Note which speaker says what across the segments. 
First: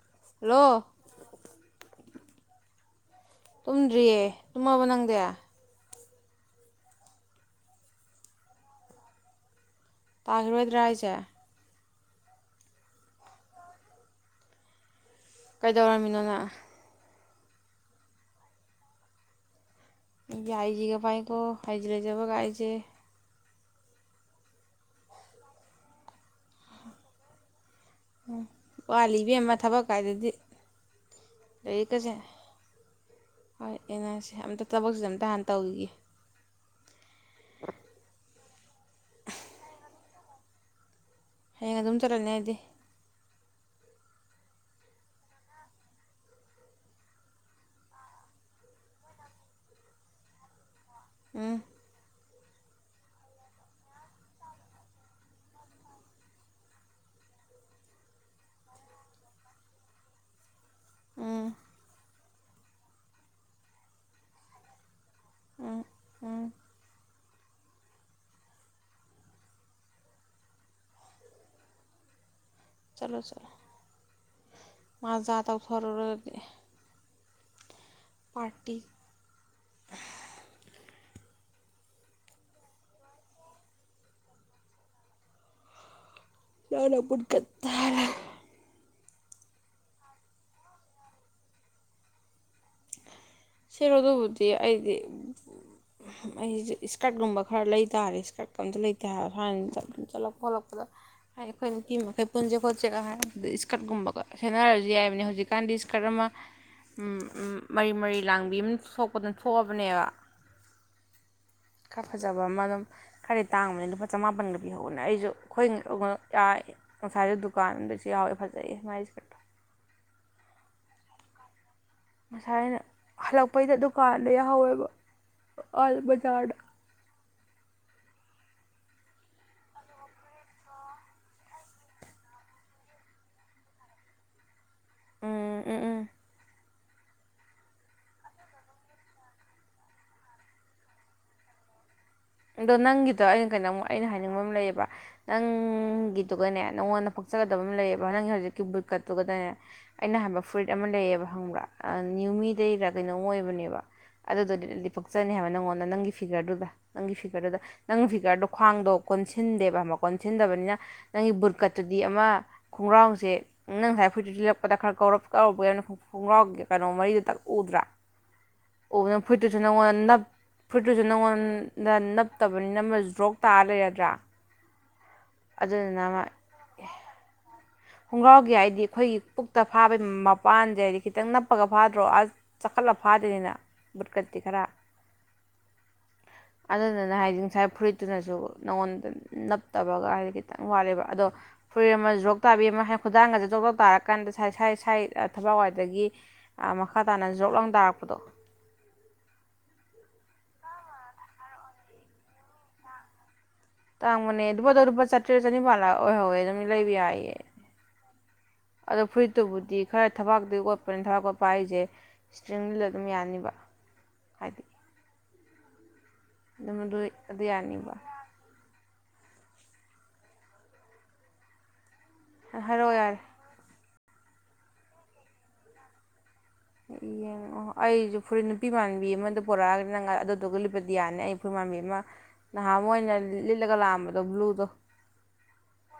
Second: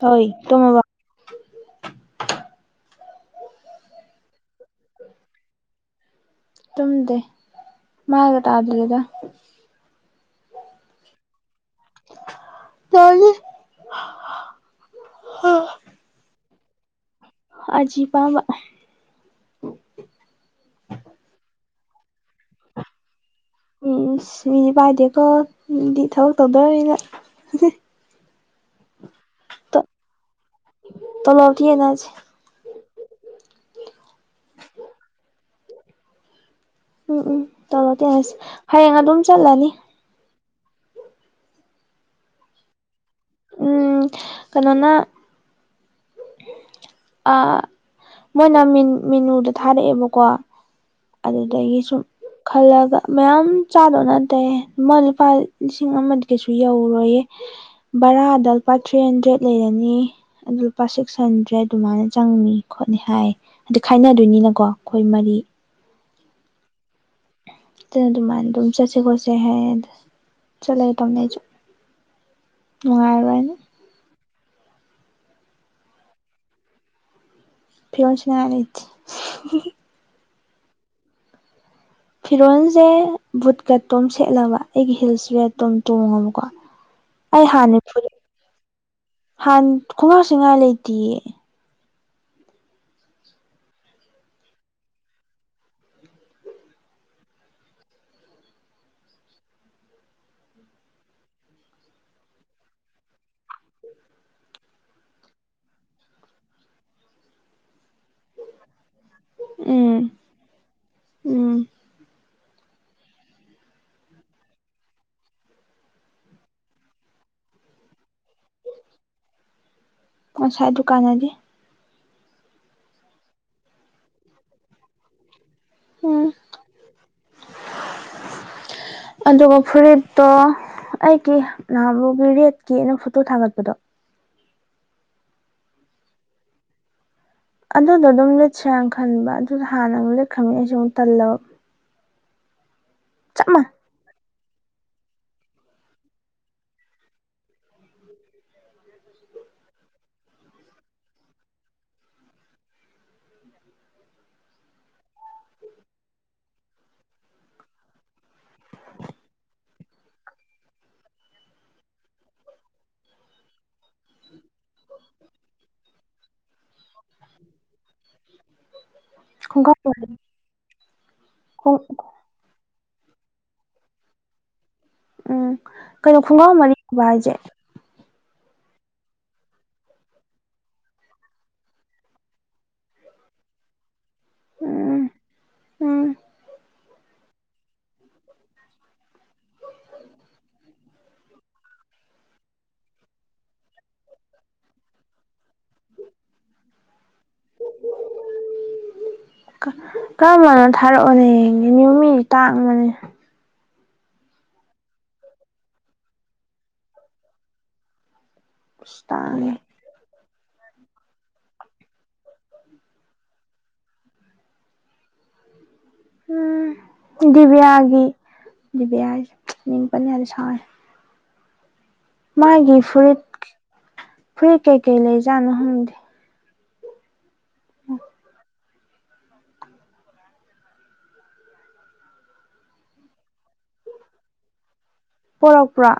Speaker 1: [inaudible] ꯍꯣꯏ ꯇꯨꯝꯃꯕꯣ
Speaker 2: ꯍꯜꯂꯣ ꯇꯨꯝꯗ꯭ꯔꯤꯌꯦ ꯇꯨꯝꯃꯕ ꯅꯪꯗꯤ
Speaker 1: ꯇꯨꯝꯗꯦ ꯃꯥꯥꯏꯒ ꯇꯥꯗꯔꯤꯗ
Speaker 2: ꯇꯥꯒꯤꯔꯣꯏꯗ꯭ꯔꯥ ꯍꯥꯏꯖꯦ
Speaker 1: ꯇꯥꯜꯂꯤ
Speaker 2: ꯀꯩꯗꯧꯔꯝꯃꯤꯅꯣ ꯅꯪ ꯑ
Speaker 1: ꯑꯖꯤ ꯄꯥꯝꯕ
Speaker 2: ꯐꯥꯏꯖꯤ ꯂꯩꯖꯕ ꯒꯥꯏꯖꯦ
Speaker 1: ꯎꯝ ꯁꯁ ꯃꯤꯗꯤ ꯄꯥꯏꯗꯦꯀꯣ ꯃꯤꯗꯤ ꯊꯕꯛ ꯇꯧꯗꯧꯔꯕꯅꯤꯅ ꯍꯨꯝ ꯍꯦ
Speaker 2: ꯎꯝ ꯋꯥꯠꯂꯤ ꯏꯕꯦꯝꯃ ꯊꯕꯛ ꯀꯥꯏꯗꯨꯗꯤ
Speaker 1: ꯇꯣꯂꯣꯞꯇꯤ ꯌꯦꯟꯅꯁꯤ
Speaker 2: ꯂꯥꯏꯔꯤꯛꯀꯖꯦ ꯍꯣꯏ ꯌꯦꯟꯅꯁꯦ ꯑꯝꯇ ꯊꯕꯛꯁꯤ ꯑꯝꯇ ꯍꯥꯟꯅ ꯇꯧꯒꯤꯒꯦ
Speaker 1: ꯎꯝ- ꯎꯝ [unintelligible] ꯍꯌꯦꯡ ꯑꯗꯨꯝ ꯆꯠꯂꯅꯤ꯫
Speaker 2: ꯍꯌꯦꯡ ꯑꯗꯨꯝ ꯆꯠꯂꯅꯤ ꯍꯥꯏꯗꯤ
Speaker 1: ꯎꯝ ꯀꯩꯅꯣꯅ ꯑ ꯃꯣꯏꯅ ꯃꯤꯅꯨꯗ ꯊꯥꯔꯛꯑꯦꯕꯀꯣ
Speaker 2: ꯎꯝ
Speaker 1: ꯑꯗꯨꯗꯒꯤ ꯁꯨꯝ ꯈꯜꯂꯒ ꯃꯌꯥꯝ ꯆꯥꯗꯣ ꯅꯠ ꯇꯦ ꯑꯃ ꯂꯨꯄꯥ ꯂꯤꯁꯤꯡ ꯑꯃꯗꯤ ꯀꯩꯁꯨ ꯌꯧꯔꯣꯏꯌꯦ꯫ ꯕꯔꯥꯗ ꯂꯨꯄꯥ ꯊ꯭ꯔꯤ ꯍꯟꯗ꯭ꯔꯦꯗ ꯂꯩꯔꯅꯤ ꯑꯗꯨ ꯂꯨꯄꯥ ꯁꯤꯛꯁ
Speaker 2: ꯎꯝ
Speaker 1: ꯍꯟꯗ꯭ꯔꯦ ꯑꯗꯨꯃꯥꯏꯅ ꯆꯪꯅꯤ ꯈꯣꯠꯅꯤ ꯍꯥꯏ ꯑꯗꯨ ꯈꯥꯏꯅꯗꯣꯏꯅꯤꯅꯀꯣ ꯃꯔꯤ
Speaker 2: ꯎꯝ ꯎꯝ꯫
Speaker 1: ꯑꯗꯨ ꯑꯗꯨꯃꯥꯏꯅ ꯑꯗꯨꯝ ꯆꯠꯁꯦ ꯈꯣꯠꯁꯦ ꯍꯥꯏꯗ ꯆꯠꯂꯒꯦ ꯇꯧꯅꯦ ꯑꯩꯁꯨ
Speaker 2: ꯆꯠꯂꯣ ꯆꯠꯂꯣ
Speaker 1: ꯅꯨꯡꯉꯥꯏꯕꯅꯤ
Speaker 2: ꯃꯥꯖꯥ ꯇꯧꯊꯔꯨꯔꯒꯦ꯫
Speaker 1: [unintelligible] ꯐꯤꯔꯣꯜꯁꯦ ꯕꯨꯠꯀꯠꯇꯣꯝ ꯁꯦꯠꯂꯕ ꯑꯩꯒꯤ ꯍꯤꯜꯁ ꯔꯦꯇꯣꯝ ꯇꯣꯡꯉꯕ
Speaker 2: ꯅꯪꯅ ꯕꯨꯠꯀꯠ ꯇꯥ ꯍꯥꯏ ꯂꯩ꯫
Speaker 1: [unintelligible]
Speaker 2: ꯁꯦꯔꯣ ꯑꯗꯨꯕꯨꯗꯤ ꯑꯩꯗꯤ ꯑꯩꯁ ꯏꯁꯀꯔꯠꯀꯨꯝꯕ ꯈꯔ ꯂꯩ ꯇꯥꯔꯦ ꯏꯁꯀꯔꯠꯀ ꯑꯝꯇ ꯂꯩꯇꯔ ꯁꯨꯃ ꯑꯗꯨ ꯆꯠꯂꯛꯄ ꯈꯣꯠꯂꯛꯄꯗ ꯍꯥꯏꯗꯤ ꯑꯩꯈꯣꯏ ꯅꯨꯄꯤ ꯃꯈꯩ ꯄꯨꯟꯁꯦ ꯈꯣꯠꯆꯦꯒ ꯍꯥꯏꯗꯨꯗ ꯏꯁꯀꯔꯠꯀꯨꯝꯕꯒ ꯁꯦꯟꯅꯔꯁꯨ ꯌꯥꯏꯕꯅꯦ ꯍꯧꯖꯤꯛꯀꯥꯟꯗꯤ ꯏꯁꯀꯔꯠ ꯑꯃ ꯃꯔꯤ- ꯃꯔꯤ ꯂꯥꯡꯕꯤ ꯑꯃ ꯇꯊꯣꯛꯄꯗꯨ
Speaker 1: ꯎꯝ
Speaker 2: ꯊꯣꯛꯣꯛꯑꯕꯅꯦꯕ
Speaker 1: ꯎꯝ
Speaker 2: ꯈꯥ ꯐꯖꯕ ꯕ ꯑꯃ ꯑꯗꯨꯝ ꯈꯔꯗꯤ ꯇꯥꯡꯕꯅꯤ ꯂꯨꯄꯥ ꯆꯃꯥꯄꯟꯒ ꯄꯤꯍꯧꯕꯅꯦ ꯑꯩꯁꯨ ꯑꯩꯈꯣꯏ ꯌꯥ ꯉꯁꯥꯏꯁꯨ ꯗꯨꯀꯥꯟꯗꯁꯨ ꯌꯥꯎꯋꯦ ꯐꯖꯩ ꯃꯥꯏ ꯑꯦꯁꯥꯀꯔꯠꯇꯣ꯫
Speaker 1: ꯉꯁꯥꯏ ꯗꯨꯀꯥꯟ ꯑꯥꯗꯤ
Speaker 2: ꯉꯁꯥꯏ ꯑꯩꯅ ꯍꯜꯂꯛꯄꯩꯗ ꯗꯨꯀꯥꯟꯗ ꯌꯥꯍꯧꯋꯦꯕ꯫ ꯑꯗ
Speaker 1: ꯎꯝ
Speaker 2: ꯕꯖꯥꯔꯗꯥ꯫
Speaker 1: ꯑꯗꯨꯒ ꯐꯨꯔꯤꯠꯇꯣ ꯑꯩꯒꯤ ꯅꯍꯥꯃꯨꯛ ꯔꯦꯠꯀꯤ ꯑꯩꯅ ꯐꯣꯇꯣ ꯊꯥꯒꯠꯄꯗꯣ
Speaker 2: ꯎꯝ ꯎꯝ ꯎꯝ꯫
Speaker 1: ꯑꯗꯨꯗꯣ ꯑꯗꯨꯝ ꯂꯤꯠꯁꯤꯔꯥꯅ ꯈꯟꯕ ꯑꯗꯨꯗ ꯍꯥꯟꯅ ꯑꯃꯨꯛ ꯂꯤꯠ ꯈꯃꯤ ꯑꯩꯁꯦ ꯑꯃꯨꯛ ꯇꯜꯂꯕ꯫
Speaker 2: ꯑꯗꯣ ꯅꯪꯒꯤ ꯗꯣ
Speaker 1: ꯆꯞ
Speaker 2: ꯑꯩꯅ ꯀꯩꯅꯣꯝ
Speaker 1: ꯃꯥꯟꯅꯩ
Speaker 2: ꯑꯩꯅ ꯍꯥꯏ ꯍꯥꯏꯅꯤꯡꯕ ꯑꯃ ꯂꯩꯌꯦꯕ ꯅꯪꯒꯤꯗꯨꯒꯅꯦ ꯅꯪꯉꯣꯟꯗ ꯄꯛꯆꯒꯗꯕ ꯑꯃ ꯂꯩꯌꯦꯕ ꯅꯪꯒꯤ ꯍꯧꯖꯤꯛꯀꯤ ꯕꯨꯠꯀꯠꯇꯨꯒꯗꯅꯦ ꯑꯩꯅ ꯍꯥꯏꯕ ꯐꯨꯔꯤꯠ ꯑꯃ ꯂꯩꯌꯦꯕ ꯍꯪꯕ꯭ꯔꯥ ꯅ꯭ꯌꯨꯃꯤꯗꯩꯔ ꯀꯩꯅꯣꯝ ꯑꯣꯏꯕꯅꯦꯕ ꯑꯗꯨꯗꯨꯗꯤꯗꯤ ꯄꯛꯆꯅꯤ ꯍꯥꯏꯕ ꯅꯪꯉꯣꯟꯗ ꯅꯪꯒꯤ ꯐꯤꯒꯔꯗꯨꯒ ꯫ ꯅꯪꯒꯤ ꯐꯤꯒꯔꯗꯨꯗ ꯅꯪꯒꯤ ꯐꯤꯒꯔꯗꯣ ꯈ꯭ꯋꯥꯡꯗꯣ ꯀꯣꯟꯁꯤꯟꯗꯦꯕ ꯑꯃ ꯀꯣꯟꯁꯤꯟꯗꯕꯅꯤꯅ ꯅꯪꯒꯤ ꯕꯨꯠꯀꯠꯇꯨꯗꯤ ꯑꯃ ꯈꯣꯡꯒ꯭ꯔꯥꯎꯁꯦ ꯅꯪ ꯉꯁꯥꯏ ꯐꯨꯔꯤꯠꯇꯨ ꯂꯤꯠꯂꯛꯄꯗ ꯈꯔ ꯀꯧꯔꯄ ꯈꯣꯡꯒ꯭ꯔꯥꯎꯒꯤ ꯀꯩꯅꯣ ꯃꯔꯤꯗꯨ ꯇꯛ ꯎꯗ꯭ꯔꯥ꯫ ꯑꯣꯕꯅ ꯐꯨꯔꯤꯠꯇꯨꯁꯨ
Speaker 1: ꯈꯣꯡꯒ꯭ꯔꯥꯎ
Speaker 2: ꯅꯉꯣꯟ
Speaker 1: ꯃꯔꯤ
Speaker 2: ꯅꯞ ꯐꯨꯔꯤꯠꯇꯨ ꯁꯨ ꯅꯉꯣꯟ
Speaker 1: ꯈꯣꯡ
Speaker 2: ꯅ ꯅꯞꯇꯕꯅꯤꯅ ꯃꯁꯨ ꯗ꯭ꯔꯣꯛ ꯇꯥꯔ ꯂꯩꯔꯗ꯭ꯔꯥ
Speaker 1: ꯎꯝ
Speaker 2: ꯑꯗꯨꯗꯨꯅ
Speaker 1: ꯀꯩꯅꯣ
Speaker 2: ꯃꯥ
Speaker 1: ꯈꯨꯡꯒ꯭ꯔꯥꯎ ꯃꯔꯤꯕ ꯍꯥꯏꯁꯦ
Speaker 2: ꯈꯣꯡꯒ꯭ꯔꯥꯎꯒꯤ ꯍꯥꯏꯗꯤ ꯑꯩꯈꯣꯏꯒꯤ ꯄꯨꯛꯇ ꯐꯥꯕꯒꯤ ꯃꯄꯥꯟꯁꯦ ꯍꯥꯏꯗꯤ ꯈꯤꯇꯪ ꯅꯞꯄꯒ ꯐꯥꯗ꯭ꯔꯣ ꯑ ꯆꯈꯠꯂ ꯐꯥꯗꯦꯅꯤꯅ [unintelligible] ꯈꯔ
Speaker 1: ꯎꯝ ꯎꯝ
Speaker 2: ꯑꯗꯨꯗꯨꯅ ꯍꯥꯏꯗꯤ ꯉꯁꯥꯏ ꯐꯨꯔꯤꯠꯇꯨꯅꯁꯨ ꯅꯪꯉꯣꯟꯗ ꯅꯞꯇꯕꯒ ꯍꯥꯏꯗꯤ ꯈꯤꯇꯪ ꯋꯥꯠꯂꯦꯕ ꯑꯗꯣ ꯐꯨꯔꯤꯠ ꯑꯃ ꯣꯛ ꯇꯥꯕꯤ ꯈꯨꯗꯥꯡꯒꯁꯦ ꯖꯣꯛ ꯖꯣꯛ ꯇꯥꯔꯀꯥꯟꯗ ꯏꯁꯥꯏ ꯁꯥꯏ ꯊꯕꯛꯋꯥꯏꯗꯒꯤ ꯃꯈ ꯃꯈꯥ ꯇꯥꯅ ꯖꯣꯞ ꯂꯥꯡ ꯇꯥꯔꯛꯄꯗꯣ
Speaker 1: ꯀꯔꯝꯕꯅꯣ ꯊꯥꯔꯛꯑꯣꯅꯦ ꯌꯦꯡꯒꯦ ꯃꯤ ꯇꯥꯡꯕꯅꯦ
Speaker 2: ꯇꯥꯡꯕꯅꯦ ꯑꯗꯨ ꯆꯇ꯭ꯔꯦꯠ ꯆꯅꯤꯄꯥꯟꯂꯥ ꯑꯣꯏꯍꯧꯋꯦ ꯑꯗꯨ ꯂꯩꯕꯤ ꯌꯥꯌꯦ
Speaker 1: ꯑꯁ
Speaker 2: ꯑꯗꯣ
Speaker 1: ꯇꯥꯡꯉꯦ
Speaker 2: ꯐꯨꯔꯤꯠꯇꯕꯨꯗꯤ ꯈꯔ ꯊꯕꯥꯛꯇꯨ ꯀꯣꯠꯄꯅꯤ ꯊꯕꯥꯛ ꯀꯣꯠꯄ ꯍꯥꯏꯁꯦ ꯏꯁꯇ꯭ꯔꯤꯡ ꯂꯤꯠꯂ ꯑꯗꯨꯝ ꯌꯥꯅꯤꯕ ꯍꯥꯏꯗꯤ
Speaker 1: ꯎꯝ
Speaker 2: ꯑꯗꯨꯃ ꯑꯗꯨꯣꯏ ꯑꯗꯨ ꯌꯥꯅꯤꯕ
Speaker 1: ꯄꯤꯌꯥꯖ ꯃꯤꯡ ꯄꯟ ꯌꯥꯗꯦ ꯁꯥꯎ ꯃꯥꯏꯒꯤ
Speaker 2: ꯍꯥꯏꯔꯛꯑꯣ ꯌꯥꯔꯦ
Speaker 1: ꯐꯨꯔꯤꯠ ꯐꯨꯔꯤꯠ ꯀꯩ ꯀꯩ ꯂꯩꯖꯠꯅꯣ ꯈꯪꯗꯤ
Speaker 2: ꯌꯦꯡꯉꯛꯑꯣ ꯑꯩꯁꯨ ꯐꯨꯔꯤꯠ ꯅꯨꯄꯤ ꯃꯥꯟꯕꯤ ꯑꯃꯗ ꯄꯨꯔꯛꯑꯒꯅꯤ ꯅꯪ ꯑꯗꯨꯗꯨꯒ ꯂꯤꯠꯄꯗꯤ ꯌꯥꯅꯤ ꯑꯩ ꯐꯨꯔꯤ ꯃꯥꯟꯕꯤ ꯑꯃ ꯅꯍꯥꯟꯃꯨꯛ ꯑꯃ ꯑꯩꯅ ꯂꯤꯠꯂꯒ ꯂꯥꯛꯑꯝꯕꯗꯣ ꯕ꯭ꯂꯨꯗꯣ
Speaker 1: ꯄꯣꯔꯛꯄ꯭ꯔ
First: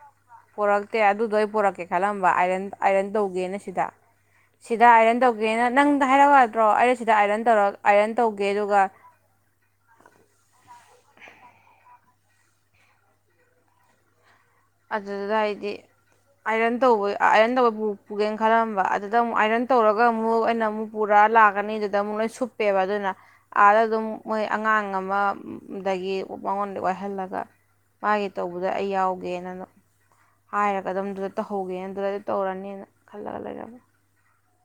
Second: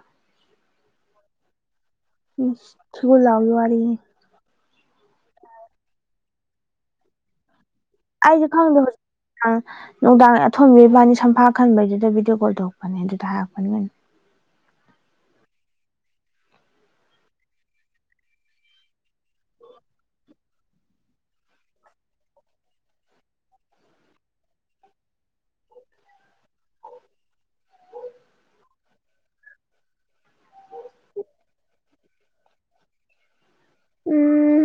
Speaker 2: ꯄꯣꯔꯛꯇꯦ ꯑꯗꯨꯗꯣ ꯑꯩ ꯄꯣꯔꯛꯀꯦ ꯊꯠꯂꯝꯕ ꯑꯥꯏꯔꯟ
Speaker 1: ꯏꯁ
Speaker 2: ꯑꯥꯏꯔꯟ
Speaker 1: ꯊꯤꯒꯨ ꯂꯥꯎꯕꯩ
Speaker 2: ꯇꯧꯒꯦꯅ ꯁꯤꯗ
Speaker 1: ꯋꯥꯔꯤꯅꯤ
Speaker 2: ꯁꯤꯗ ꯑꯥꯏꯔꯟ ꯇꯧꯒꯦꯅ ꯅꯪꯗ ꯍꯥꯏꯔꯛꯎ ꯌꯥꯗ꯭ꯔꯣ ꯑꯩꯅ ꯁꯤꯗ ꯑꯥꯏꯔꯟ ꯇꯧꯔꯒ
Speaker 1: ꯑꯩꯁꯨ ꯈꯪꯗꯕ ꯅꯨꯡꯗꯥ ꯅꯨꯡꯗꯥꯡ ꯑꯊꯣꯝꯕꯤꯕꯥꯅꯤ ꯁꯝꯐꯥ ꯈꯟꯕꯩꯗꯨꯗ ꯚꯤꯗꯤꯑꯣ ꯀꯣꯜ ꯇꯧꯔꯛꯄꯅꯦ ꯑꯗꯨꯗ ꯍꯥꯏꯔꯛꯄꯅꯦ ꯑꯣꯏꯅ
Speaker 2: ꯑꯗꯨꯗꯨꯗ ꯍꯥꯏꯗꯤ ꯑꯥꯏꯔꯟ ꯇꯧꯕ ꯑꯥꯏꯔꯟ ꯇꯧꯕ ꯄꯨ ꯄꯨꯒꯦꯅ ꯈꯜꯂꯝꯕ ꯑꯗꯨꯗ ꯑꯃꯨꯛ ꯑꯥꯏꯔꯟ ꯇꯧꯔꯒ ꯑꯃꯨꯛ ꯑꯩꯅ ꯑꯃꯨꯛ ꯄꯨꯔꯛꯑ ꯂꯥꯛꯀꯅꯤ ꯑꯗꯨꯗ ꯑꯃꯨꯛ ꯂꯣꯏ ꯁꯨꯞꯄꯦꯕ ꯑꯗꯨꯅ ꯑꯥꯗ ꯑꯗꯨꯝ ꯃꯣꯏ ꯑꯉꯥꯡ ꯑꯃꯗꯒꯤ ꯃꯉꯣꯟꯗ ꯋꯥꯏꯍꯜꯂꯒ ꯃꯥꯒꯤ ꯇꯧꯕꯗ ꯑꯩ ꯌꯥꯎꯒꯦ ꯑꯗꯨꯅ ꯍꯥꯏꯔꯒ ꯑꯗꯨꯝ ꯑꯗꯨꯗ ꯇꯧꯍꯧꯒꯦꯅ ꯑꯗꯨꯗꯗꯤ ꯇꯧꯔꯅꯤꯅ ꯈꯜꯂꯒ ꯂꯩꯔꯝꯃꯦ
Speaker 1: ꯎꯝ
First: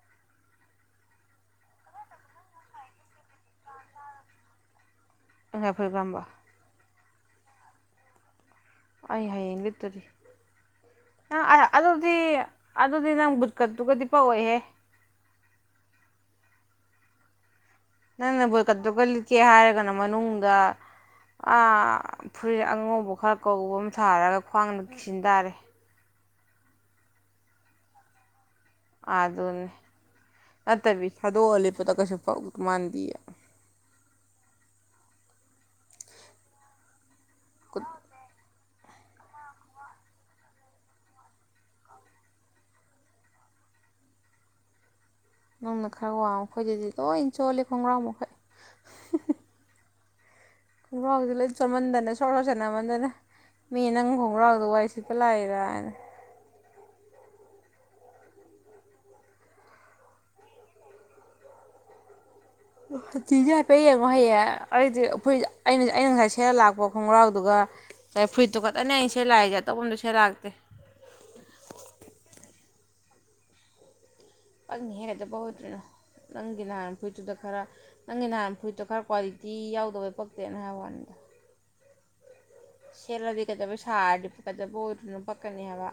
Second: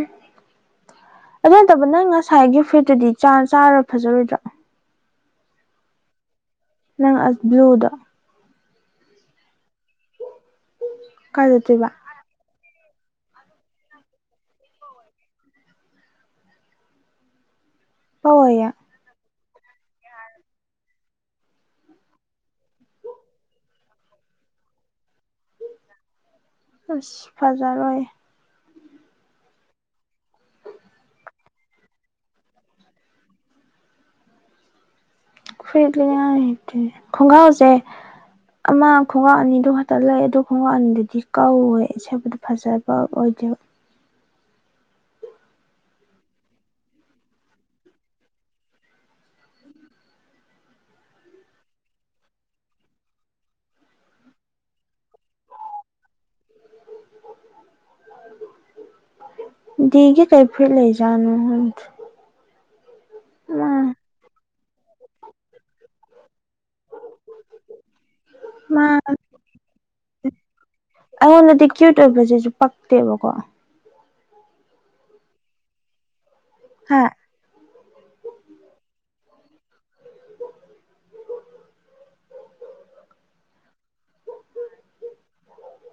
Speaker 1: ꯑꯗꯨ ꯅꯠꯇꯕ ꯅꯪ ꯉꯁꯥꯏꯒꯤ ꯐꯨꯔꯤꯠꯇꯨꯗꯤ ꯆꯥꯔ ꯐꯖꯔꯣꯏꯗ꯭ꯔꯥ
Speaker 2: ꯑꯩ ꯉꯥꯁꯥꯏ ꯐꯨꯔꯤꯠ ꯀꯔꯝꯕ
Speaker 1: ꯅꯪ ꯑꯁ ꯕ꯭ꯂꯨꯗꯣ
Speaker 2: ꯑꯩ ꯍꯌꯦꯡ ꯂꯤꯇꯗꯤ
Speaker 1: ꯀꯥꯏ
Speaker 2: ꯑ
Speaker 1: ꯆꯠꯇꯣꯏꯕ
Speaker 2: ꯑꯗꯨꯗꯤ ꯑꯗꯨꯗꯤ ꯅꯪ ꯕꯨꯠꯀꯠꯇꯨꯒꯗꯤ ꯄꯛꯑꯣꯏꯍꯦ ꯅꯪꯅ
Speaker 1: ꯄꯋꯥꯏꯌꯦ
Speaker 2: ꯕꯨꯠꯀꯠꯇꯨꯒ ꯂꯤꯠ ꯀꯦ ꯍꯥꯏꯔꯒꯅ ꯃꯅꯨꯡꯗ ꯑꯥ ꯐꯨꯔꯤꯠ ꯑꯉꯧꯕ ꯈꯔ ꯀꯧꯕ ꯑꯃ ꯁꯥꯔꯒ ꯈ꯭ꯋꯥꯡꯗ ꯀꯤꯁꯤꯟ ꯇꯥꯔꯦ
Speaker 1: ꯑꯁ ꯐꯖꯔꯣꯏ
Speaker 2: ꯑꯗꯨꯅꯤ ꯅꯠꯇꯕꯤ ꯊꯥꯗꯣꯛꯑꯥ ꯂꯤꯠꯄꯗ ꯀꯁꯨ ꯐꯥꯎ ꯃꯥꯟꯗꯤ
Speaker 1: ꯐꯨꯔꯤꯠ ꯂꯤꯅꯤꯉꯥꯏ ꯂꯩꯇꯦ ꯈꯣꯡꯒ꯭ꯔꯥꯎꯁꯦ
Speaker 2: ꯀꯨꯠ
Speaker 1: ꯑꯃ ꯈꯣꯡꯒꯥꯎ ꯑꯅꯤꯗꯨ ꯈꯛꯇ ꯂꯩ ꯑꯗꯨ ꯈꯣꯡꯒ꯭ꯔꯥꯎ ꯑꯅꯤꯗꯨꯗꯤ ꯀꯧꯋꯦ ꯁꯦꯠꯄꯗ ꯐꯖꯕ ꯑꯣꯏꯗꯦꯕ
Speaker 2: ꯅꯪꯅ ꯈꯔ ꯋꯥ ꯑꯈꯣꯏꯗꯗꯤ ꯂꯣꯏ ꯆꯣꯜꯂꯦ ꯈꯣꯡꯒ꯭ꯔꯥꯎ ꯃꯈꯩ ꯈꯣꯡꯒ꯭ꯔꯥꯎꯁ ꯂꯣꯏ ꯆꯣꯟꯃꯟꯗꯅ ꯁꯣꯔ ꯂꯥꯎꯁꯠꯅꯃꯟꯗꯅ ꯃꯤ ꯅꯪ ꯈꯣꯡꯒ꯭ꯔꯥꯎꯗ ꯋꯥꯔꯤ ꯁꯤꯠꯄ ꯂꯥꯛꯏꯔ ꯍꯥꯏꯅ
Speaker 1: ꯗꯒ ꯇ ꯐꯦ ꯂꯩꯖꯨ
Speaker 2: ꯇꯖ ꯍꯥꯏꯐꯩ ꯌꯥ ꯉꯍꯌꯥ ꯑꯩꯗꯤ ꯑꯩꯈꯣꯏ ꯑꯩꯅ ꯑꯩꯅ ꯉꯥꯏꯁꯤꯦ ꯁꯦꯠ ꯂꯥꯛꯄ ꯈꯣꯡꯒ꯭ꯔꯥꯎꯗꯨꯒ ꯀ ꯐꯨꯏꯠꯇꯣ
Speaker 1: ꯃꯥ
Speaker 2: ꯈꯛꯇꯅꯦ ꯑꯩꯅ ꯁꯦꯠꯂꯥꯛꯏꯁꯦ ꯑꯇꯣꯞꯄꯝꯗ ꯁꯦꯠꯂꯥꯛꯇꯦ
Speaker 1: ꯇꯕ ꯀ
Speaker 2: ꯑꯅꯤ ꯍꯦ ꯑꯗꯨꯕꯣꯗꯅ ꯅꯪꯒꯤ ꯅꯍꯥꯟ
Speaker 1: ꯍꯥ
Speaker 2: ꯐꯨꯏꯠꯇꯨꯗ ꯈꯔ ꯅꯪꯒꯤ ꯅꯍꯥꯟ ꯐꯨꯏꯠꯇꯣ ꯈꯔ ꯀ꯭ꯋꯥ ꯇꯤ ꯌꯥꯎꯗꯕꯩ ꯄꯛꯇꯦꯅ ꯍꯥꯏ ꯋꯥꯅꯤꯗ ꯁꯦꯂꯗꯤ ꯀꯩꯗꯕ ꯁꯥꯔꯗꯤꯛꯀꯗꯕ ꯑꯣꯏꯔꯨꯅ ꯄꯛꯀꯅꯤ ꯍꯥꯏꯕ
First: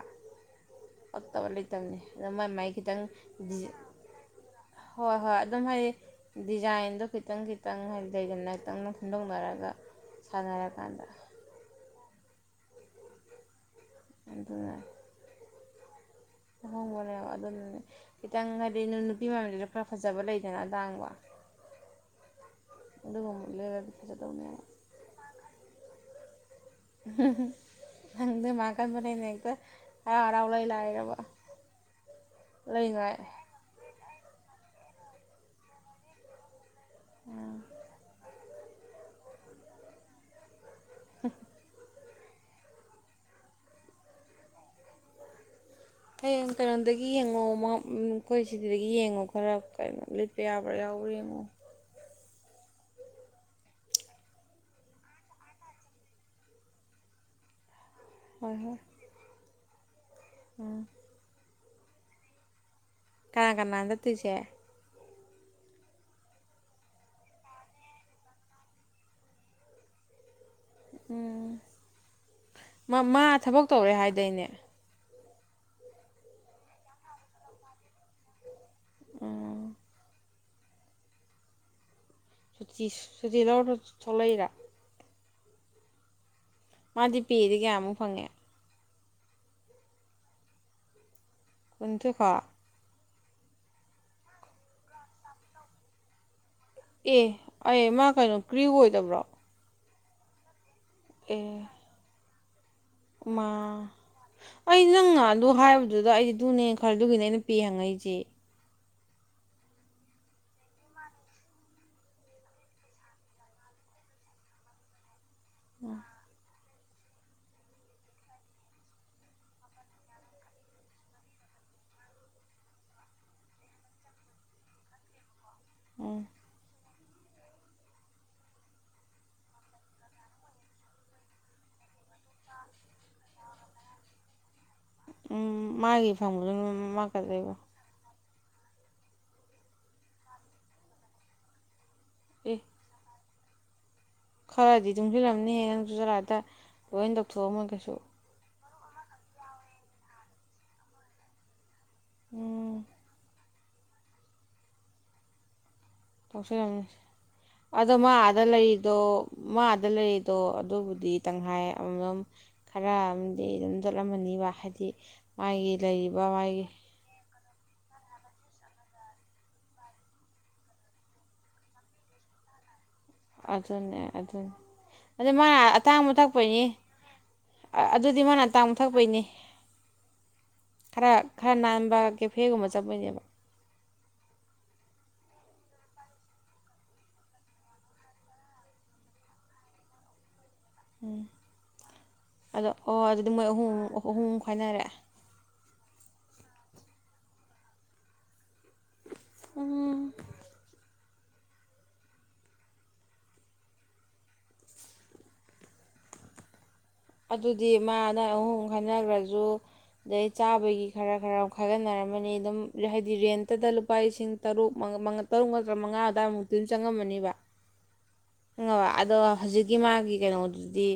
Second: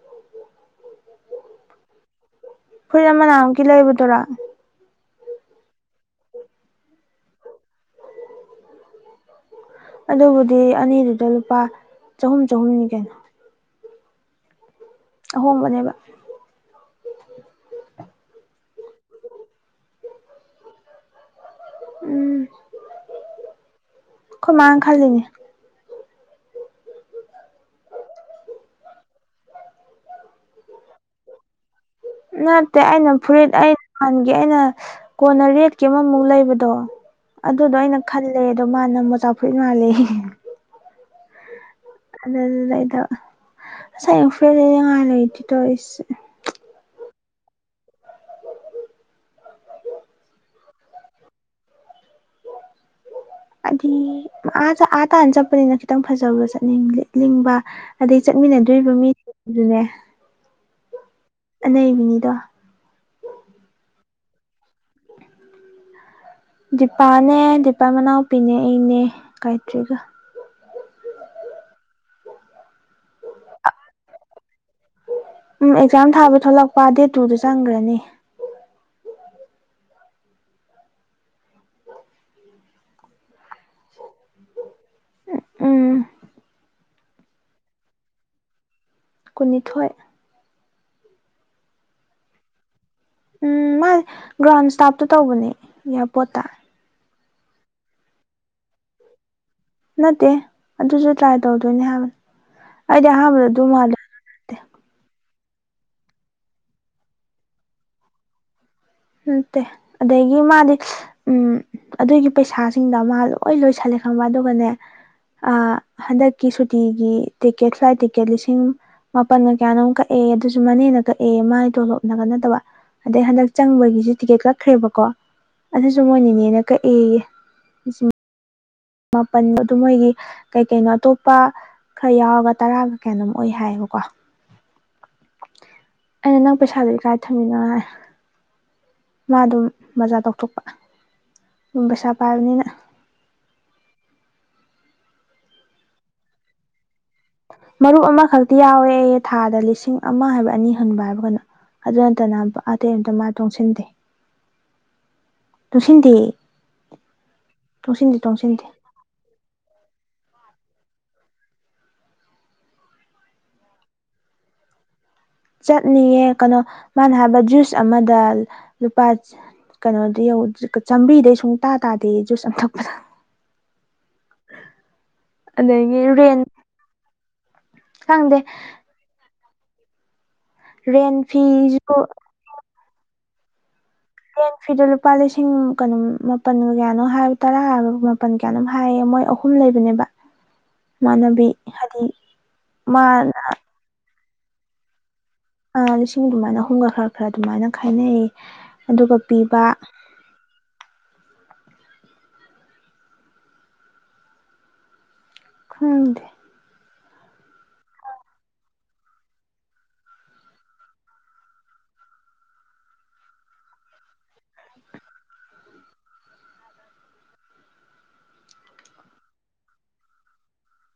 Speaker 2: ꯐꯠꯇꯕ ꯂꯩꯇꯕꯅꯤ ꯑꯗ ꯃꯥꯏ ꯃꯥꯏ ꯈꯤꯇꯪ
Speaker 1: ꯐꯨꯔꯤꯠ ꯑꯃ ꯅꯍꯥꯟꯃꯨꯛꯀꯤ ꯂꯩꯕꯗꯨꯔꯥ
Speaker 2: ꯍꯣꯏ ꯍꯣꯏ ꯑꯗꯨꯝ ꯍꯥꯏꯗꯤ ꯗꯤꯖꯥꯏꯟꯗꯣ ꯈꯤꯇꯪ ꯈꯤꯇꯪ ꯍꯥꯏꯗꯤ ꯂꯩꯒꯅ ꯈꯤꯇꯪꯅ ꯈꯟꯗꯣꯛꯅꯔꯒ
Speaker 1: ꯑꯗꯨꯕꯨꯗꯤ
Speaker 2: ꯁꯥꯟꯅꯔꯀꯥꯟꯗ
Speaker 1: ꯑꯅꯤꯗꯨꯗ ꯂꯨꯄꯥ ꯆꯍꯨꯝ ꯆꯍꯨꯝꯅꯤ ꯀꯩꯅꯣ
Speaker 2: ꯑꯗ [unintelligible]
Speaker 1: ꯑꯍꯣꯡꯕꯅꯦꯕ
Speaker 2: ꯑꯗꯨꯅꯅꯦ ꯈꯤꯇꯪ ꯍꯥꯏꯗꯤ ꯅꯨꯄꯤ ꯃꯌꯥꯝꯗꯨꯁꯨ ꯈꯔ ꯐꯖꯕ ꯂꯩꯗꯅ ꯑꯇꯥꯡꯕ
Speaker 1: ꯎꯝ
Speaker 2: ꯑꯗꯨꯒꯨꯝꯕ ꯂꯩꯔꯗꯤ
Speaker 1: ꯑꯩꯣꯏ
Speaker 2: ꯐꯖꯗꯧꯅꯦꯕ
Speaker 1: ꯃꯥꯡ ꯈꯖꯅꯦ
Speaker 2: ꯅꯪꯗ ꯃꯥ ꯀꯥꯟꯕꯅꯦꯅꯦꯇ ꯑꯔꯥꯎ ꯂꯩꯣꯏ ꯂꯥꯛꯔꯕꯔꯕ
Speaker 1: ꯅꯠꯇꯦ ꯑꯩꯅ ꯐꯨꯔꯤꯠ ꯑꯩ ꯍꯥꯟꯒꯦ ꯑꯩꯅ ꯀꯣꯟꯅ ꯔꯦꯠꯀꯤ ꯑꯃꯃꯨꯛ ꯂꯩꯕꯗꯣ
Speaker 2: ꯎꯝ
Speaker 1: ꯑꯗꯨꯗꯣ ꯑꯩꯅ ꯈꯜꯂꯦ ꯑꯗꯣ ꯃꯥꯅ ꯃ ꯆ ꯆꯥꯎꯐꯨꯠ ꯃꯥꯜꯂꯦ
Speaker 2: ꯎꯝ
Speaker 1: ꯑꯗꯗꯗꯥꯏꯗꯕ ꯁꯥꯏ ꯐ ꯉꯥꯏꯂꯇ ꯇꯣ
Speaker 2: ꯍꯌꯦꯡꯪꯀꯔꯗꯗꯒꯤ ꯌꯦꯡꯉꯣ ꯑꯩꯈꯣꯏ ꯁꯤꯗꯒꯤ ꯌꯦꯡꯉꯣ ꯈꯔ ꯀꯩꯅꯣ ꯂꯤꯠꯄ ꯌꯥꯕ꯭ꯔꯥ ꯌꯥꯎꯕ꯭ꯔꯥ ꯌꯦꯡꯉꯣ
Speaker 1: ꯍꯥꯏꯗꯤ ꯑꯥ ꯑꯥ ꯇꯥꯅ ꯆꯠꯄꯅꯤꯅ ꯈꯤꯇꯪ ꯐꯖꯕ ꯆꯠꯅꯤꯡꯕ ꯑꯗꯩ
Speaker 2: ꯍꯣꯏ ꯍꯣꯏ
Speaker 1: ꯆꯠꯃꯤꯟꯅꯗꯣꯔꯤꯕ ꯃꯤꯁꯦ ꯑꯗꯨꯅꯦ
Speaker 2: ꯎꯝ
Speaker 1: ꯑꯩꯕꯤꯅꯤꯗ
Speaker 2: ꯀꯅꯥ ꯀꯅꯥ ꯆꯠꯇꯣꯏꯁꯦ
Speaker 1: ꯗꯤꯄꯥꯅꯦ ꯗꯤꯄꯥ ꯃꯅꯥꯎꯄꯤꯅꯦ ꯑꯩꯅꯦ ꯀꯥꯏꯇ꯭ꯔꯤꯒ
Speaker 2: ꯎꯝ ꯃꯥ ꯊꯕꯛ ꯇꯧꯔꯦ ꯍꯥꯏꯗꯣꯏꯅꯦ
Speaker 1: ꯎꯝ ꯑꯦꯛꯖꯥꯝ ꯊꯥꯕ ꯊꯂꯛꯄ ꯗꯦꯠ ꯇꯨꯗ ꯆꯪꯈ꯭ꯔꯅꯤ
Speaker 2: ꯎꯝ ꯁꯨꯇꯤ ꯁꯨꯇꯤ ꯂꯧꯔ ꯊꯣꯛꯂꯛꯏꯔ
Speaker 1: ꯎꯝ
Speaker 2: ꯃꯥꯗꯤ ꯄꯤꯗꯤ ꯀꯌꯥꯃꯨꯛ ꯐꯪꯉꯦ
Speaker 1: ꯀꯨꯟꯅꯤꯊꯣꯏ
Speaker 2: ꯀꯨꯟꯊꯨꯀꯥ
Speaker 1: ꯎꯝ ꯃꯥ ꯒ꯭ꯔꯥꯎꯟ ꯁꯇꯥꯞꯇꯣ ꯇꯧꯕꯅꯦ ꯏꯌꯥꯔꯄꯣꯠꯇ꯫
Speaker 2: ꯑꯦ ꯑꯩ ꯃꯥ ꯀꯩꯅꯣ ꯀꯔ꯭ꯤꯎ ꯑꯣꯏꯗꯕ꯭ꯔꯣ
Speaker 1: ꯅꯠꯇꯦ꯫ ꯑꯗꯨꯁꯨ ꯇ꯭ꯔꯥꯏ
Speaker 2: ꯑꯦ
Speaker 1: ꯇꯧꯗꯣꯏꯅꯦ ꯍꯥꯏꯕꯅꯤ꯫ ꯑꯩꯗꯤ ꯑꯍꯥꯟꯕꯗ
Speaker 2: ꯃꯥ
Speaker 1: ꯑꯗꯨꯝ ꯃꯥꯜꯂꯦ꯫
Speaker 2: ꯑꯩ ꯅꯪꯅ ꯉꯍꯥꯟꯗꯨ ꯍꯥꯏꯕꯗꯨꯗ ꯑꯩꯗꯨꯅꯦ ꯈꯜꯂ ꯗꯨꯅꯦ ꯑꯩꯅ ꯄꯦ ꯍꯪꯉꯛꯏꯁꯦ꯫
Speaker 1: ꯅꯠꯇꯦ ꯑꯗꯒꯤ ꯃꯥꯗꯤ ꯎꯝ ꯑꯗꯨꯒꯤ ꯄꯩꯁꯥꯁꯤꯡꯗ ꯃꯥ ꯂꯣꯏ ꯂꯣꯏꯁꯜꯂꯦ ꯈꯪꯕꯔ ꯑꯗꯨꯒꯅꯦ ꯑ ꯍꯟꯗꯛꯀꯤ ꯁꯨꯠ ꯇꯤꯒꯤ ꯇꯤꯛꯀꯦꯠ ꯐ꯭ꯂꯥꯏꯠ ꯇꯤꯛꯀꯦꯠ ꯂꯤꯁꯤꯡ ꯃꯥꯄꯜꯒ ꯀꯌꯥꯅꯣꯛ ꯀꯛꯑꯦ ꯑꯗꯨꯁꯨ ꯃꯅꯦꯅ ꯀꯛꯑꯦ ꯃꯥꯒꯤ ꯇꯣꯂꯣꯞꯅꯒ ꯅꯠꯇꯕ ꯑꯗꯩ ꯍꯟꯗꯛ ꯆꯪꯕꯒꯤꯁꯨ ꯇꯤꯛꯀꯦꯠ ꯀꯛꯈ꯭ꯔꯦꯕꯀꯣ꯫ ꯑꯗꯨꯁꯨ ꯃꯣꯏ
Speaker 2: ꯎꯝ
Speaker 1: ꯅꯤꯅꯦꯅ ꯀꯩ ꯑꯩꯌꯦꯌꯦ [unintelligible] ꯃꯥꯄꯟ ꯑꯗꯨ ꯃꯣꯏꯒꯤ ꯀꯩꯀꯩꯅꯣ ꯑꯇꯣꯞꯄ ꯈꯔ ꯌꯥꯎꯔꯒ ꯇꯔꯥꯒ ꯀꯩꯅꯣꯝ ꯑꯣꯏ ꯍꯥꯏꯌꯦꯕꯀꯣ꯫
Speaker 2: ꯎꯝ ꯃꯥꯒꯤ
Speaker 1: ꯑꯩꯅ ꯅꯪ
Speaker 2: ꯐꯪꯕꯗꯨꯅ
Speaker 1: ꯄꯩꯁꯥꯗꯨ
Speaker 2: ꯃꯥ
Speaker 1: ꯀꯥꯏ
Speaker 2: ꯀꯩꯗꯧꯏꯕ꯫
Speaker 1: ꯊꯝꯃꯤꯅꯣ ꯍꯥꯏ ꯃꯥ ꯑꯗꯨ ꯃꯖꯥ ꯇꯧꯊꯣꯛꯄ꯫ ꯎꯝ ꯄꯩꯁꯥ
Speaker 2: ꯑꯦ
Speaker 1: ꯄꯥꯏꯕꯅꯤꯅ꯫
Speaker 2: ꯈꯔꯗꯤ ꯇꯨꯡꯁꯤꯜꯂꯝꯅꯤꯍꯦ ꯅꯪꯁꯨ ꯆꯠꯂꯥ ꯑꯥꯗ꯫ ꯂꯣꯏꯅ ꯗꯧꯊꯣꯛꯑꯃꯣꯏ ꯀꯩꯁꯨ
Speaker 1: ꯃꯔꯨꯞ ꯑꯃꯈꯛꯇꯤ ꯌꯥꯎꯋꯦ ꯊꯥꯗ ꯂꯤꯁꯤꯡ ꯑꯃ ꯍꯥꯏꯕ꯭ꯔꯥ ꯑꯅꯤ ꯍꯟꯕ ꯍꯥꯏꯕ꯭ꯔꯥ ꯀꯩꯅꯣ ꯑꯗꯨꯅꯠꯇꯅ
Speaker 2: ꯎꯝ
Speaker 1: ꯑꯇꯩ ꯑꯃꯇ ꯃꯠ ꯇꯨꯡꯁꯤꯟꯗꯦ꯫ ꯇꯨꯡꯁꯤꯟꯗꯦ
Speaker 2: ꯇꯧꯁꯜꯂꯝ ꯑꯗꯣ ꯃꯥ
Speaker 1: ꯇꯣꯡꯁꯤꯟꯗꯦ
Speaker 2: ꯑꯗ
Speaker 1: ꯇꯣꯡꯁꯤꯟꯗꯦ
Speaker 2: ꯂꯩꯔꯤꯗꯣ ꯃꯥ ꯑꯗ ꯂꯩꯔꯤ ꯗꯣ ꯑꯗꯨꯕꯨꯗꯤ ꯇꯪꯈꯥꯏ ꯑꯃꯃꯝ ꯈꯔ ꯑꯃꯗꯤ ꯑꯗꯨꯝ ꯆꯠꯂꯝꯃꯅꯤꯕ ꯍꯥꯏꯗꯤ ꯃꯥꯒꯤ
Speaker 1: ꯆꯠꯅꯤꯡꯌꯦ
Speaker 2: ꯂꯩꯔꯤꯕ
Speaker 1: ꯀꯟꯅꯣ
Speaker 2: ꯃꯥꯒꯤ
Speaker 1: ꯃꯥꯅ ꯍꯥꯏꯕ ꯖꯨꯏꯁ ꯖꯨꯁ ꯑꯃꯗ ꯂꯨꯄꯥ ꯀꯩꯅꯣꯗ ꯌ ꯆꯥꯝꯃꯔꯤꯗꯩ ꯁꯨꯡꯇꯥꯥ ꯇꯥꯗꯦ ꯖꯨꯁ ꯑꯝꯊꯛ
Speaker 2: ꯑꯗꯨꯅꯦ ꯑꯗꯨꯅꯤ ꯑꯗꯨ ꯃꯥ
Speaker 1: ꯑꯗꯒꯤ
Speaker 2: ꯑꯇꯥꯡꯕ
Speaker 1: ꯔꯦꯟ
Speaker 2: ꯊꯛꯄꯩꯅꯤ ꯑꯗꯨꯗꯤ
Speaker 1: ꯈꯪꯗꯦ
Speaker 2: ꯃꯥꯅ ꯑꯇꯥꯡꯕ ꯊꯛꯄꯩꯅꯤ ꯈꯔ
Speaker 1: ꯔꯦꯟ
Speaker 2: ꯈꯔ
Speaker 1: ꯐꯤꯁꯨ
Speaker 2: ꯅꯥꯟꯕ ꯀꯦꯐꯦꯒꯨꯝꯕ ꯆꯞ ꯃꯩꯅꯦꯕ꯫
Speaker 1: ꯐꫭꯟ ꯐꯤꯗꯨ ꯂꯨꯄꯥ ꯂꯤꯁꯤꯡ ꯀꯩꯅꯣ ꯃꯥꯄꯟꯒ ꯀꯌꯥꯅꫭ ꯍꯥꯏꯕ ꯑꯃꯒ ꯃꯥꯄꯜ ꯀꯌꯥꯅꯣꯝ ꯍꯥꯏꯌꯦ ꯃꯣꯏ ꯑꯍꯨꯝ ꯂꯩꯕꯅꯦꯕ꯫
Speaker 2: ꯎꯝ
Speaker 1: ꯏꯃꯥꯟꯅꯕꯤ ꯍꯥꯏꯗꯤ
Speaker 2: ꯑꯗꯣ ꯑꯣ ꯑꯗꯨꯗꯤ
Speaker 1: ꯃꯥꯅ
Speaker 2: ꯃꯣꯏ ꯎꯍꯨꯝ ꯎꯍꯨꯝ ꯈꯥꯏꯅꯔꯛꯑꯦ꯫
Speaker 1: ꯑ ꯂꯤꯁꯤꯡ ꯑꯗꯨꯃꯥꯏꯅ ꯑꯍꯨꯝꯒ ꯈꯔ ꯈꯔ ꯑꯗꯨꯃꯥꯏꯅ ꯈꯥꯏꯅꯩꯌꯦ꯫ ꯑꯗꯨꯒ ꯄꯤꯕꯥ
Speaker 2: ꯎꯝ
Speaker 1: ꯈꯪꯗꯦ꯫
Speaker 2: ꯑꯗꯨꯗꯤ ꯃꯥꯅ ꯑꯍꯨꯝ ꯈꯟꯅꯈ꯭ꯔꯁꯨ ꯑꯗꯩ ꯆꯥꯕꯒꯤ ꯈꯔ ꯈꯔ ꯈꯥꯏꯒꯠꯅꯔꯝꯃꯅꯤ ꯑꯗꯨꯝ ꯍꯥꯏꯗꯤ ꯔꯦꯟꯇꯨꯗ ꯂꯨꯄꯥ ꯂꯤꯁꯤꯡ ꯇꯔꯨꯛ ꯇꯔꯨꯛ ꯅꯠꯇꯔꯥ ꯝꯉꯥ ꯑꯗꯋꯥꯏꯃꯨꯛꯇꯤ ꯑꯗꯨꯝ ꯆꯪꯉꯝꯃꯅꯦꯕ ꯈꯪꯉꯕ ꯑꯗꯣ ꯍꯧꯖꯤꯛꯀꯤ ꯃꯥꯒꯤ ꯀꯩꯅꯣꯗꯨꯗꯤ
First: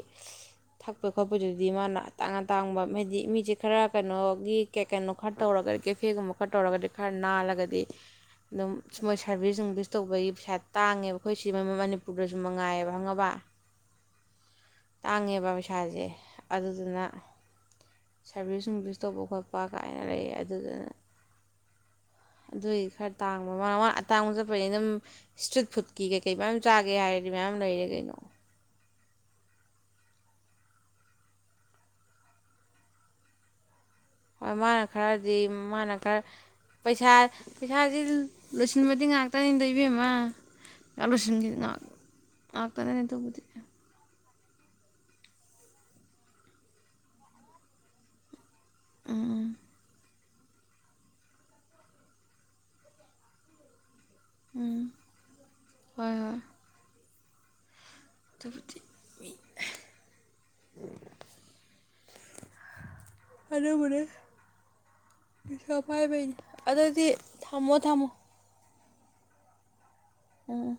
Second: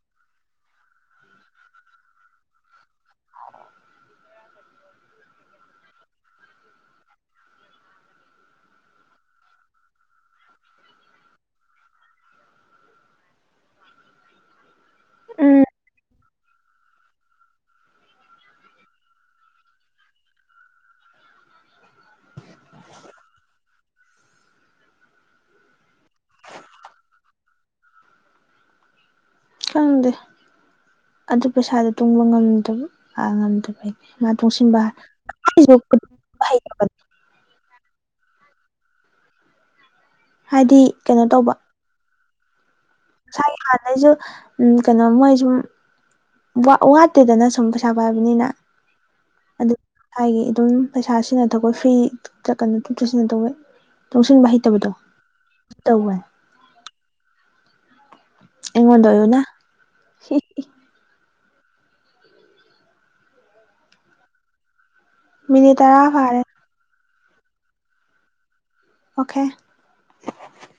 Speaker 2: ꯊꯛꯄ ꯈꯣꯠꯄꯗꯨꯗꯤ ꯃꯥꯅ ꯇꯥꯡꯉꯇꯥꯡꯕ ꯍꯥꯏꯗꯤ ꯃꯤꯁꯦ ꯈꯔ ꯀꯩꯅꯣꯒꯤ ꯀꯦ ꯀꯩꯅꯣ ꯈꯔ ꯇꯧꯔꯒꯗꯤ ꯀꯦꯐꯦꯒꯨꯝꯕ ꯈꯔ ꯇꯧꯔꯒꯗꯤ ꯈꯔ ꯅꯥꯜꯂꯒꯗꯤ ꯑꯗꯨꯝ ꯃꯣꯏ ꯁꯥꯔꯚꯤꯁ ꯅꯨꯡꯚꯤꯁ ꯇꯧꯕꯒꯤ ꯄꯩꯁꯥ ꯇꯥꯡꯉꯦꯕ ꯑꯩꯈꯣꯏ ꯁꯤ ꯃꯅꯤꯄꯨꯔꯗꯁꯨ ꯃꯉꯥꯏꯌꯦꯕ ꯈꯪꯉꯥꯕ ꯇꯥꯡꯉꯦꯕ
Speaker 1: ꯎꯝ
Speaker 2: ꯑꯗꯨꯗꯨꯅ ꯁꯥꯔꯚꯤꯁ ꯅꯨꯡꯚꯤꯁ ꯇꯧꯕ ꯈꯣꯠꯄ ꯀꯥꯏꯅ ꯂꯩ ꯑꯗꯨꯗꯨꯅ ꯑꯗꯨꯏꯗꯤ ꯈꯔ ꯇꯥꯡꯕ ꯃꯃꯥꯡ ꯃꯥꯡ ꯑꯇꯥꯡꯕ ꯆꯠꯄꯅꯤ ꯑꯗꯨꯝ ꯏꯁꯇ꯭ꯔꯤꯠ ꯐꯨꯗꯀꯤ ꯀꯩꯀꯩ ꯃꯌꯥꯝ ꯆꯥꯒꯦ ꯍꯥꯏꯔꯗꯤ ꯃꯌꯥꯝ ꯂꯩꯔꯦ ꯀꯩꯅꯣ
Speaker 1: ꯈꯪꯗꯦ ꯑꯗꯨ ꯄꯩꯁꯥꯗꯣ ꯇꯨꯡꯕ ꯉꯝꯗꯕ ꯉꯝꯗꯕꯩ
Speaker 2: ꯍꯣꯏ ꯃꯥꯅ ꯈꯔꯗꯤ ꯃꯥꯅ ꯈꯔ
Speaker 1: ꯍꯩꯇꯕꯅꯦ
Speaker 2: ꯄꯩꯁꯥ ꯄꯩꯁꯥꯥꯁꯦ ꯂꯣꯏꯁꯤꯟꯕꯗꯤ ꯉꯥꯛꯇꯅꯤꯗ ꯏꯕꯦꯝꯃ
Speaker 1: ꯍꯥꯏꯗꯤ
Speaker 2: ꯄꯩꯁꯥ ꯂꯣꯏꯁꯤꯟꯒꯤꯕ ꯉꯥꯛ ꯑꯥ
Speaker 1: [unintelligible] ꯎ ꯀꯩꯅꯣ ꯃꯣꯏ ꯁꯨꯝ ꯋꯥꯠꯇꯦꯗꯅ ꯁꯨꯝ ꯄꯩꯁꯥ ꯄꯥꯏꯕꯅꯤꯅ
Speaker 2: ꯎꯝ
Speaker 1: ꯑꯗꯨ ꯊꯥꯒꯤ ꯑꯗꯨꯝ ꯄꯩꯁꯥ ꯁꯤꯖꯤꯟꯅꯗꯧꯕ ꯐ꯭ꯔꯤ ꯀꯩꯅꯣ ꯁꯤꯖꯤꯟꯅ ꯇꯧꯕ ꯂꯩ ꯇꯨꯡꯁꯤꯟꯕ
Speaker 2: ꯎꯝ ꯎꯝ
Speaker 1: ꯍꯩꯇꯕꯗꯣ
Speaker 2: ꯍꯣꯏ
Speaker 1: ꯇꯧꯋꯦ
Speaker 2: ꯍꯣꯏ ꯑꯗꯨꯕꯨꯗꯤ
Speaker 1: ꯑꯩꯉꯣꯟꯗꯥ ꯑꯣꯏꯌꯣꯅ
Speaker 2: ꯑꯗꯨꯕꯨꯗꯤ ꯄꯩꯁꯨ
Speaker 1: ꯃꯤꯅꯤꯠ ꯇꯔꯥ
Speaker 2: ꯄꯥꯏꯕꯩꯅꯤ
Speaker 1: ꯐꯥꯔꯦ
Speaker 2: ꯑꯗꯨꯗꯤ ꯊꯝꯃꯣ ꯊꯝꯃꯣ
Speaker 1: ꯑꯣꯀꯦ
Speaker 2: ꯎꯝ ꯎꯝ